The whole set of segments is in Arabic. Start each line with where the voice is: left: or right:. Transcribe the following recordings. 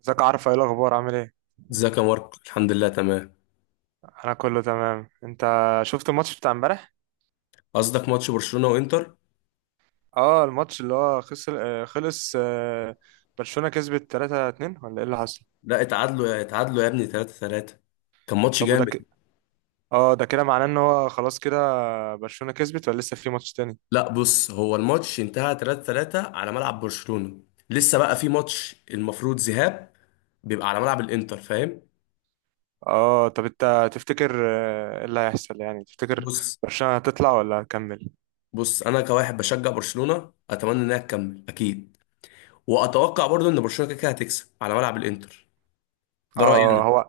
right: ازيك؟ عارف ايه الاخبار؟ عامل ايه؟
left: ازيك يا ماركو، الحمد لله تمام.
right: انا كله تمام. انت شفت الماتش بتاع امبارح؟
left: قصدك ماتش برشلونة وانتر؟
right: اه الماتش اللي هو خسر خلص برشلونة كسبت 3-2 ولا ايه اللي حصل؟
left: لا، اتعادلوا يا ابني، 3 3. كان ماتش
right: طب وده
left: جامد.
right: ك... اه ده كده معناه ان هو خلاص كده برشلونة كسبت ولا لسه في ماتش تاني؟
left: لا بص، هو الماتش انتهى 3 3 على ملعب برشلونة. لسه بقى في ماتش المفروض ذهاب، بيبقى على ملعب الانتر، فاهم.
right: اه طب انت تفتكر ايه اللي هيحصل يعني؟ تفتكر
left: بص.
right: برشلونة هتطلع ولا هتكمل؟
left: بص انا كواحد بشجع برشلونة، اتمنى انها تكمل اكيد. واتوقع برضو ان برشلونة كده كده هتكسب على ملعب الانتر. ده رأيي
right: اه
left: انا.
right: هو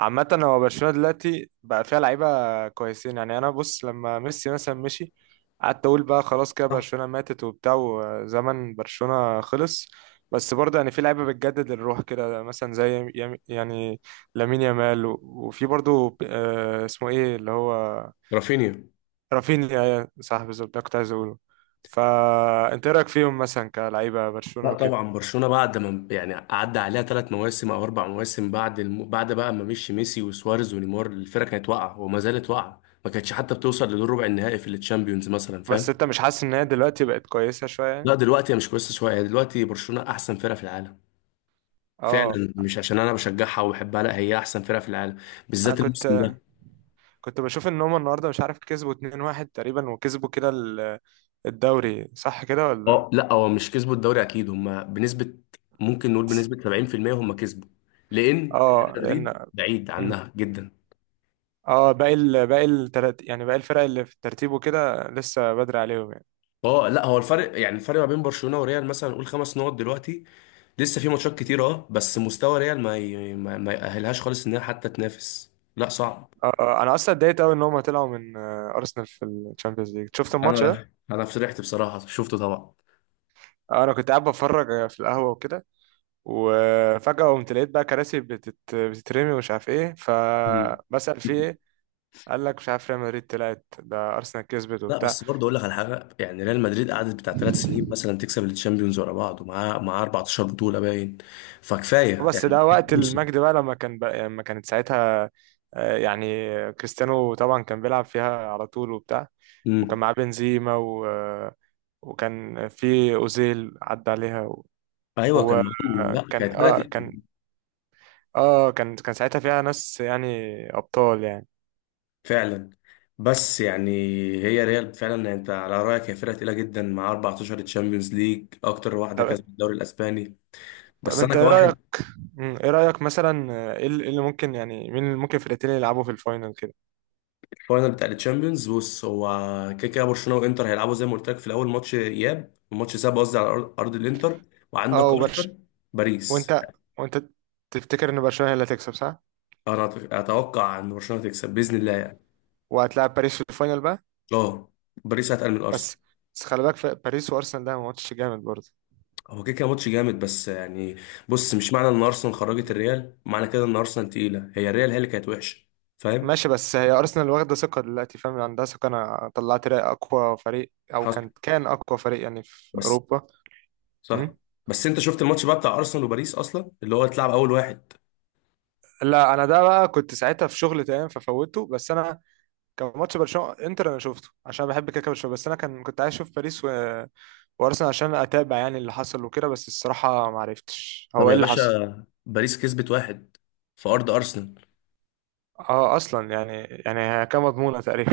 right: عامة هو برشلونة دلوقتي بقى فيها لعيبة كويسين، يعني أنا بص لما ميسي مثلا مشي قعدت أقول بقى خلاص كده
left: صح.
right: برشلونة ماتت وبتاع وزمن برشلونة خلص. بس برضه يعني في لعيبة بتجدد الروح كده، مثلا يعني لامين يامال وفي برضه اسمه إيه اللي هو؟
left: رافينيا.
right: رافينيا، صح بالظبط ده كنت عايز أقوله. فأنت إيه رأيك فيهم مثلا كلعيبة
left: لا
right: برشلونة وكده؟
left: طبعا، برشلونه بعد ما يعني عدى عليها 3 مواسم او 4 مواسم، بعد بقى ما مشي ميسي وسواريز ونيمار، الفرقه كانت واقعه وما زالت واقعه، ما كانتش حتى بتوصل لدور ربع النهائي في التشامبيونز مثلا،
right: بس
left: فاهم.
right: أنت مش حاسس إن هي دلوقتي بقت كويسة شوية يعني؟
left: لا دلوقتي هي مش كويسه شويه، هي دلوقتي برشلونه احسن فرقه في العالم.
right: اه
left: فعلا، مش عشان انا بشجعها وبحبها، لا هي احسن فرقه في العالم،
right: انا
left: بالذات الموسم
right: كنت
left: ده.
right: كنت بشوف ان هم النهارده مش عارف كسبوا 2-1 تقريبا، وكسبوا كده الدوري، صح كده ولا؟
left: اه لا هو مش كسبوا الدوري اكيد، هم بنسبه ممكن نقول بنسبه 70% هم كسبوا، لان ريال
right: اه لان
left: مدريد بعيد
right: مم.
left: عنها جدا.
right: اه باقي التلات، يعني باقي الفرق اللي في الترتيب وكده لسه بدري عليهم يعني.
left: اه لا هو الفرق، يعني الفرق ما بين برشلونة وريال مثلا نقول 5 نقط دلوقتي. لسه في ماتشات كتير، اه بس مستوى ريال ما ي... ما, ما يأهلهاش خالص انها حتى تنافس، لا صعب.
right: انا اصلا اتضايقت قوي ان هم طلعوا من ارسنال في الشامبيونز ليج. شفت الماتش ده؟
left: انا فرحت بصراحة، شفته طبعا.
right: انا كنت قاعد بتفرج في القهوه وكده، وفجاه قمت لقيت بقى كراسي بتترمي ومش عارف ايه،
left: مم.
right: فبسأل في ايه؟ قال لك مش عارف ريال مدريد طلعت ده ارسنال كسبت.
left: لا بس برضه اقول لك على حاجة، يعني ريال مدريد قعدت بتاع 3 سنين
right: وبتاع
left: مثلا تكسب الشامبيونز ورا بعض، ومعاه 14 بطولة باين. فكفاية
right: بس
left: يعني.
right: ده وقت
left: فرصة.
right: المجد بقى لما كان لما كانت ساعتها، يعني كريستيانو طبعا كان بيلعب فيها على طول وبتاع، وكان
left: امم.
right: معاه بنزيما و وكان في أوزيل عدى عليها
left: ايوه
right: هو
left: كان معاهم،
right: آه،
left: لا
right: كان
left: كانت فرقة.
right: اه كان اه كان كان ساعتها فيها ناس، يعني أبطال يعني.
left: فعلا. بس يعني، هي ريال فعلا، يعني انت على رايك هي فرقه تقيله جدا، مع 14 تشامبيونز ليج، اكتر واحده
right: طب
left: كسبت الدوري الاسباني.
right: طب
left: بس انا
right: انت ايه
left: كواحد.
right: رأيك؟ ايه رأيك مثلا؟ آه، ايه اللي إيه اللي ممكن يعني مين اللي ممكن فرقتين اللي يلعبوا في الفاينل كده؟
left: فاينل بتاع التشامبيونز، بص هو كده كده برشلونه وانتر هيلعبوا، زي ما قلت لك في الاول ماتش اياب وماتش ساب، قصدي على أرض الانتر.
right: اه
left: وعندك
right: وبرشلونة.
left: ارسنال. باريس.
right: وانت وانت تفتكر ان برشلونة هي اللي هتكسب، صح؟
left: انا اتوقع ان برشلونه تكسب باذن الله يعني.
right: وهتلاعب باريس في الفاينل بقى؟
left: اه باريس هتقل من ارسنال.
right: بس بس خلي بالك في باريس وارسنال، ده ماتش جامد برضه.
left: هو كده كده ماتش جامد بس يعني. بص، مش معنى ان ارسنال خرجت الريال، معنى كده ان ارسنال تقيله، هي الريال هي اللي كانت وحشه، فاهم.
right: ماشي بس هي ارسنال واخده ثقه دلوقتي، فاهم؟ يعني عندها ثقه. انا طلعت رأي اقوى فريق، او
left: حصل.
right: كان اقوى فريق يعني في
left: بس.
right: اوروبا.
left: صح.
right: أمم.
left: بس انت شفت الماتش بقى بتاع ارسنال وباريس اصلا اللي هو اتلعب اول واحد؟
right: لا انا ده بقى كنت ساعتها في شغل تمام ففوته، بس انا كان ماتش برشلونه انتر انا شفته عشان بحب كده كده برشلونه، بس انا كنت عايز اشوف باريس وارسنال عشان اتابع يعني اللي حصل وكده، بس الصراحه ما عرفتش
left: طب
right: هو ايه
left: يا
right: اللي حصل.
left: باشا، باريس كسبت واحد في ارض ارسنال.
right: اه اصلا يعني، يعني هي كان مضمونه تقريبا.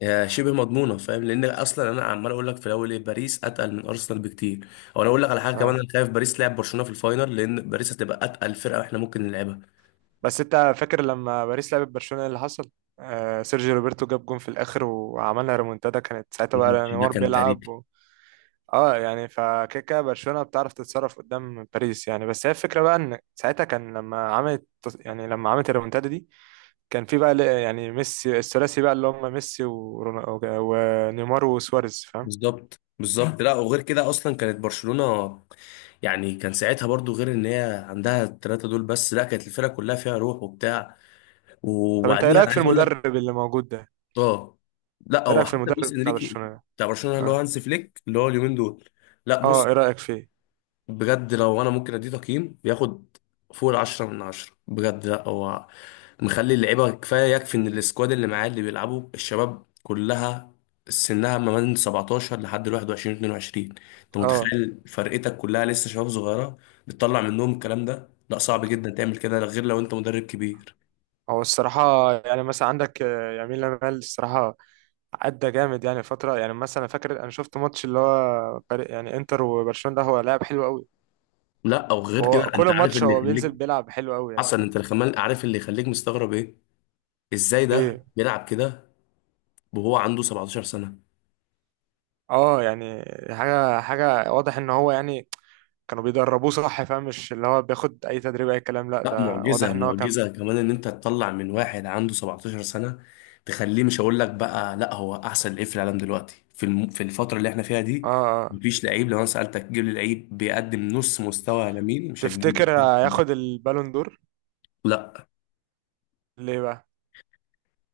left: يا شبه مضمونه فاهم، لان اصلا انا عمال اقول لك في الاول، ايه باريس اتقل من ارسنال بكتير. او انا اقول لك على حاجه كمان،
right: آه.
left: انا خايف باريس لعب برشلونه في الفاينل، لان باريس هتبقى اتقل فرقه احنا ممكن نلعبها.
right: بس انت فاكر لما باريس لعبت برشلونة إيه اللي حصل؟ آه سيرجيو روبرتو جاب جون في الاخر وعملنا ريمونتادا، كانت ساعتها بقى
left: الماتش ده
right: نيمار
left: كان
right: بيلعب
left: تاريخي.
right: اه يعني فكده كده برشلونة بتعرف تتصرف قدام باريس يعني، بس هي الفكرة بقى ان ساعتها كان لما عملت، يعني لما عملت الريمونتادا دي كان في بقى يعني ميسي الثلاثي بقى اللي هم ميسي ونيمار وسواريز، فاهم؟
left: بالظبط بالظبط، لا وغير كده اصلا كانت برشلونه، يعني كان ساعتها برضو غير ان هي عندها الثلاثه دول، بس لا كانت الفرقه كلها فيها روح وبتاع.
right: طب انت ايه
left: وبعديها
right: رأيك
left: انا
right: في
left: عايز اقول لك.
right: المدرب اللي موجود ده؟
left: اه لا
right: ايه
left: هو
right: رأيك في
left: حتى لويس
right: المدرب بتاع
left: انريكي.
right: برشلونة؟
left: بتاع برشلونه اللي هو
right: اه
left: هانس فليك اللي هو اليومين دول. لا
right: اه
left: بص.
right: ايه رأيك فيه؟
left: بجد لو انا ممكن اديه تقييم، بياخد فوق العشرة من عشرة بجد. لا هو مخلي اللعيبة، كفاية يكفي ان السكواد اللي معاه اللي بيلعبوا الشباب كلها سنها ما بين 17 لحد 21 22. انت
right: اه
left: متخيل فرقتك كلها لسه شباب صغيرة بتطلع منهم الكلام ده؟ لا صعب جدا تعمل كده غير لو انت مدرب كبير.
right: هو الصراحة يعني مثلا عندك يمين لامال، الصراحة أدى جامد يعني فترة، يعني مثلا فاكر أنا شفت ماتش اللي هو فريق يعني إنتر وبرشلونة، ده هو لاعب حلو أوي.
left: لا او غير كده،
right: وهو
left: انت
right: كل
left: عارف
right: ماتش
left: اللي
right: هو بينزل
left: يخليك.
right: بيلعب حلو أوي يعني،
left: حصل.
right: فاهم؟
left: انت الخمال عارف اللي يخليك مستغرب ايه؟ ازاي ده
right: إيه
left: بيلعب كده وهو عنده 17 سنة.
right: أه يعني حاجة حاجة واضح إن هو يعني كانوا بيدربوه، صح فاهم؟ مش اللي هو بياخد أي تدريب أي كلام، لأ
left: لا
right: ده واضح
left: معجزة
right: إن هو كان
left: معجزة كمان ان انت تطلع من واحد عنده 17 سنة تخليه، مش هقول لك بقى لا هو احسن لعيب في العالم دلوقتي، في الفترة اللي احنا فيها دي.
right: أه. أه
left: مفيش لعيب لو انا سألتك جيب لي لعيب بيقدم نص مستوى لامين مش
right: تفتكر
left: هتجيب.
right: هياخد البالون دور؟
left: لا.
right: ليه بقى؟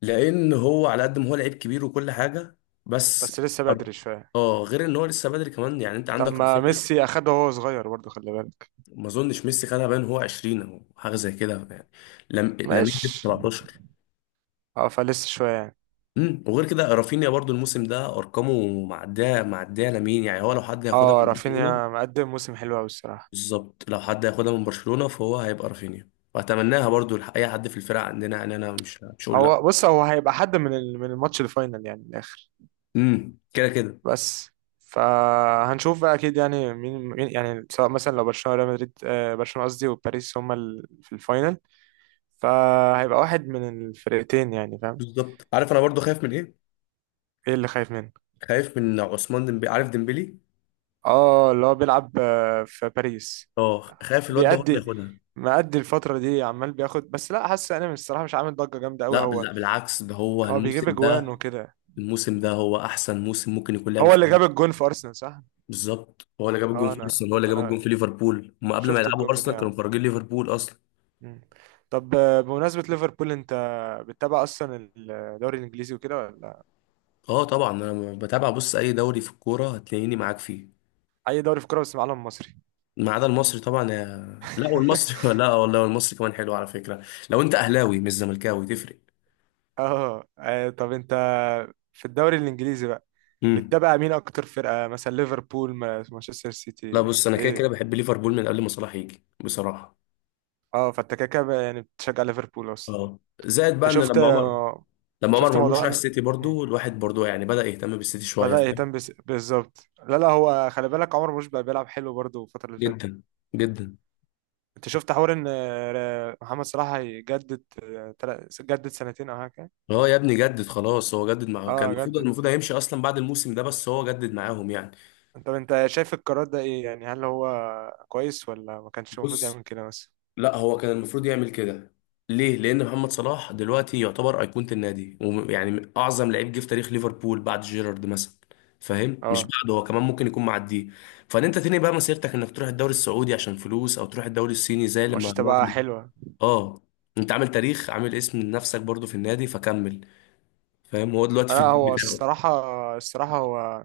left: لان هو على قد ما هو لعيب كبير وكل حاجة، بس
right: بس لسه
left: أر-
right: بدري شوية.
left: اه غير ان هو لسه بدري كمان، يعني انت
right: طب
left: عندك
right: ما
left: رافينيا.
right: ميسي أخده وهو صغير برضه خلي بالك.
left: ما اظنش ميسي خدها، باين هو 20 او حاجة زي كده يعني. لم... لامين لسه
right: ماشي
left: 17.
right: اه فلسه شويه يعني.
left: وغير كده رافينيا برضو الموسم ده ارقامه معديه معديه لمين، يعني هو لو حد هياخدها
right: اه
left: من برشلونه.
right: رافينيا مقدم موسم حلو قوي الصراحه.
left: بالظبط، لو حد هياخدها من برشلونه فهو هيبقى رافينيا، واتمناها برضو اي حد في الفرقه عندنا، يعني انا مش هقول لا.
right: هو بص هو هيبقى حد من من الماتش الفاينل يعني من الاخر.
left: كده كده.
right: بس فهنشوف بقى اكيد يعني مين يعني، سواء مثلا لو برشلونه ريال مدريد آه برشلونه قصدي وباريس هما في الفاينل، فهيبقى واحد من الفرقتين يعني، فاهم؟
left: بالظبط، عارف انا برضو خايف من ايه؟
right: ايه اللي خايف منه؟
left: خايف من عثمان ديمبلي، عارف ديمبلي.
right: اه اللي هو بيلعب في باريس.
left: اه خايف الواد ده هو اللي
right: بيأدي
left: ياخدها.
right: مأدي الفترة دي عمال بياخد، بس لا حاسس انا من الصراحة مش عامل ضجة جامدة قوي
left: لا
right: هو.
left: بالعكس، ده هو
right: هو بيجيب
left: الموسم
right: اجوان
left: ده،
right: وكده.
left: الموسم ده هو احسن موسم ممكن يكون لعبه
right: هو
left: في
right: اللي جاب
left: حياته.
right: الجون في ارسنال، صح؟
left: بالظبط، هو اللي جاب الجون
right: اه
left: في
right: انا
left: ارسنال، هو اللي جاب الجون في ليفربول، هم قبل ما
right: شفت
left: يلعبوا
right: الجون
left: ارسنال كانوا
right: بتاعه.
left: مفرجين ليفربول اصلا.
right: مم. طب بمناسبة ليفربول انت بتتابع اصلا الدوري الانجليزي وكده ولا؟
left: اه طبعا انا بتابع، بص اي دوري في الكوره هتلاقيني معاك فيه.
right: اي دوري في كوره بس معلم مصري.
left: ما عدا المصري طبعا، لا والمصري لا والله المصري كمان حلو على فكره. لو انت اهلاوي مش زملكاوي تفرق.
right: اه طب انت في الدوري الانجليزي بقى
left: امم.
right: بتتابع مين اكتر فرقة، مثلا ليفربول مانشستر
left: لا
right: سيتي؟
left: بص انا كده كده
right: ايه
left: بحب ليفربول من قبل ما صلاح يجي بصراحه.
right: اه فانت كده كده بقى يعني بتشجع ليفربول اصلا.
left: اه زائد
right: انت
left: بقى ان
right: شفت
left: لما عمر
right: شفت
left: مرموش
right: موضوع
left: راح السيتي، برضو الواحد برضو يعني بدأ يهتم بالسيتي شويه،
right: بدأ
left: فاهم.
right: يهتم بالظبط. لا لا هو خلي بالك عمر مرموش بقى بيلعب حلو برضه الفترة اللي فاتت دي.
left: جدا. جدا.
right: انت شفت حوار ان محمد صلاح هيجدد جدد سنتين او حاجة؟
left: اه يا ابني جدد خلاص، هو جدد معاه، كان
right: اه
left: المفروض
right: جدد.
left: هيمشي اصلا بعد الموسم ده، بس هو جدد معاهم يعني.
right: انت شايف القرار ده ايه يعني؟ هل هو كويس ولا ما كانش المفروض
left: بص.
right: يعمل كده مثلا؟
left: لا هو كان المفروض يعمل كده. ليه؟ لان محمد صلاح دلوقتي يعتبر ايقونه النادي، ويعني اعظم لعيب جه في تاريخ ليفربول بعد جيرارد مثلا، فاهم. مش
right: اه
left: بعده، هو كمان ممكن يكون معديه. فان انت تاني بقى مسيرتك انك تروح الدوري السعودي عشان فلوس، او تروح الدوري الصيني زي
right: مش
left: لما معظم.
right: تبقى حلوة.
left: اه، انت عامل تاريخ، عامل اسم لنفسك برضو في النادي فكمل، فاهم. هو دلوقتي في
right: لا
left: البيت
right: هو
left: بتاعه.
right: الصراحة، الصراحة هو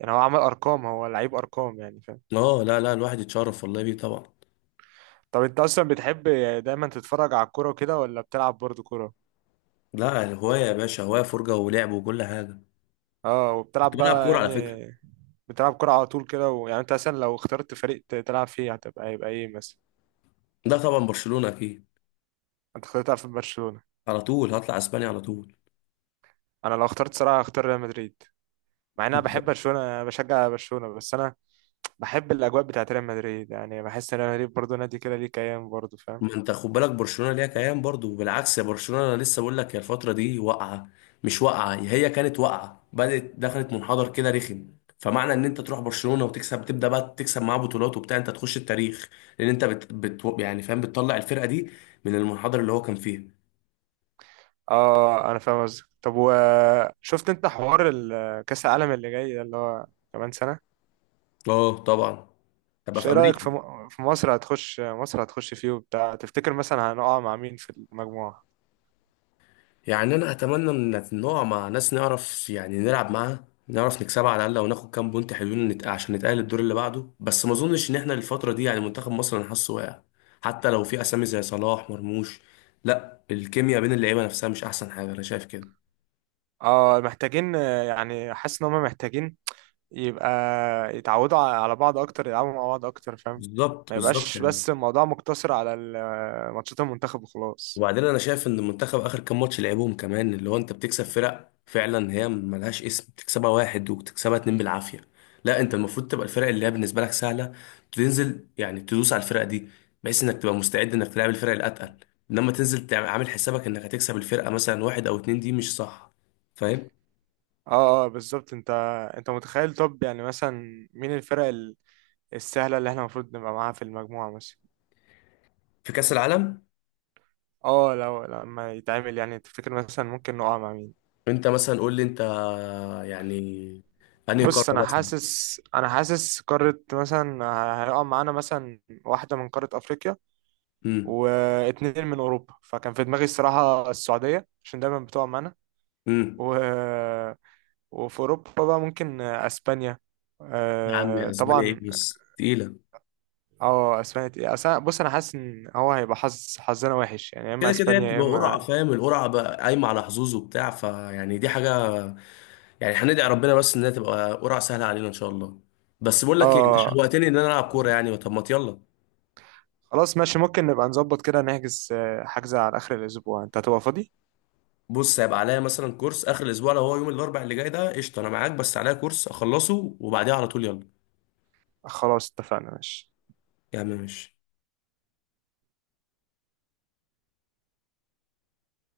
right: يعني هو عمل ارقام، هو لعيب ارقام يعني، فاهم؟
left: اه لا، لا، الواحد يتشرف والله بيه طبعا.
right: طب انت اصلا بتحب دايما تتفرج على الكورة وكده، ولا بتلعب برضه كورة؟
left: لا هوايه يا باشا، هوايه فرجه ولعب وكل حاجه.
right: اه
left: كنت
right: وبتلعب
left: بلعب
right: بقى
left: كوره على
right: يعني؟
left: فكره.
right: بتلعب كرة على طول كده؟ ويعني انت مثلا لو اخترت فريق تلعب فيه هتبقى هيبقى ايه مثلا؟
left: ده طبعا برشلونه اكيد.
right: انت اخترت تلعب في برشلونة.
left: على طول هطلع اسبانيا على طول.
right: انا لو اخترت صراحة هختار ريال مدريد، مع ان انا بحب برشلونة، أنا بشجع برشلونة، بس انا بحب الاجواء بتاعت ريال مدريد يعني، بحس ان ريال مدريد برضه نادي كده ليه كيان برضه، فاهم؟
left: ما انت خد بالك، برشلونه ليها كيان برضو، بالعكس، يا برشلونه، انا لسه بقول لك هي الفتره دي واقعه، مش واقعه، هي كانت واقعه، بدات دخلت منحدر كده رخم. فمعنى ان انت تروح برشلونه وتكسب، تبدا بقى تكسب معاه بطولات وبتاع، انت تخش التاريخ. لان انت يعني فاهم بتطلع الفرقه دي من المنحدر اللي هو كان فيه.
right: اه انا فاهم قصدك. طب وشفت انت حوار كأس العالم اللي جاي ده اللي هو كمان سنة؟
left: اه طبعا. تبقى
right: مش
left: في
right: ايه رأيك في
left: امريكا.
right: في مصر هتخش؟ مصر هتخش فيه وبتاع؟ تفتكر مثلا هنقع مع مين في المجموعة؟
left: يعني انا اتمنى ان نقع مع ناس نعرف يعني نلعب معاها، نعرف نكسبها على الاقل وناخد كام بونت حلوين، عشان نتاهل الدور اللي بعده. بس ما اظنش ان احنا الفتره دي، يعني منتخب مصر انا حاسه واقع، حتى لو في اسامي زي صلاح مرموش. لا الكيمياء بين اللعيبه نفسها مش احسن حاجه، انا شايف كده.
right: اه محتاجين، يعني حاسس ان هم محتاجين يبقى يتعودوا على بعض اكتر، يلعبوا مع بعض اكتر فاهم؟
left: بالظبط
right: ما
left: بالظبط
right: يبقاش
left: يعني.
right: بس الموضوع مقتصر على ماتشات المنتخب وخلاص.
left: وبعدين انا شايف ان المنتخب اخر كام ماتش لعبوهم كمان، اللي هو انت بتكسب فرق فعلا هي ملهاش اسم، بتكسبها واحد وبتكسبها اتنين بالعافيه. لا انت المفروض تبقى الفرق اللي هي بالنسبه لك سهله، تنزل يعني تدوس على الفرق دي، بحيث انك تبقى مستعد انك تلعب الفرق الاتقل. انما تنزل عامل حسابك انك هتكسب الفرقه مثلا واحد او اتنين، دي مش صح، فاهم.
right: اه اه بالظبط. انت متخيل طب يعني مثلا مين السهلة اللي احنا المفروض نبقى معاها في المجموعة مثلا؟
left: في كاس العالم.
right: اه لو لما يتعمل يعني تفتكر مثلا ممكن نقع مع مين؟
left: انت مثلا قول لي انت، يعني انهي قاره
right: بص انا
left: مثلا.
right: حاسس، انا حاسس قارة مثلا هيقع معانا مثلا واحدة من قارة افريقيا
left: امم.
right: واتنين من اوروبا. فكان في دماغي الصراحة السعودية عشان دايما بتقع معانا.
left: امم.
right: و... وفي اوروبا بقى ممكن اسبانيا.
left: يا عم، يا اسبانيا ايه،
right: طبعا
left: بس تقيله.
right: اه اسبانيا تقيلة. بص انا حاسس ان هو هيبقى حظنا وحش يعني، يا اما
left: كده كده هي
right: اسبانيا يا
left: بتبقى قرعه،
right: اما.
left: فاهم، القرعه بقى قايمه على حظوظ وبتاع، فيعني دي حاجه، يعني هندعي ربنا بس انها تبقى قرعه سهله علينا ان شاء الله. بس بقول لك ايه، انت
right: اه
left: شوقتني ان انا العب كوره يعني، طب ما يلا.
right: خلاص ماشي، ممكن نبقى نظبط كده نحجز، حجز على اخر الاسبوع انت هتبقى فاضي؟
left: بص، هيبقى عليا مثلا كورس اخر الاسبوع، لو هو يوم الاربع اللي جاي ده قشطه، انا معاك، بس عليا كورس اخلصه وبعديها على طول يلا.
right: خلاص اتفقنا ماشي.
left: يا عم ماشي.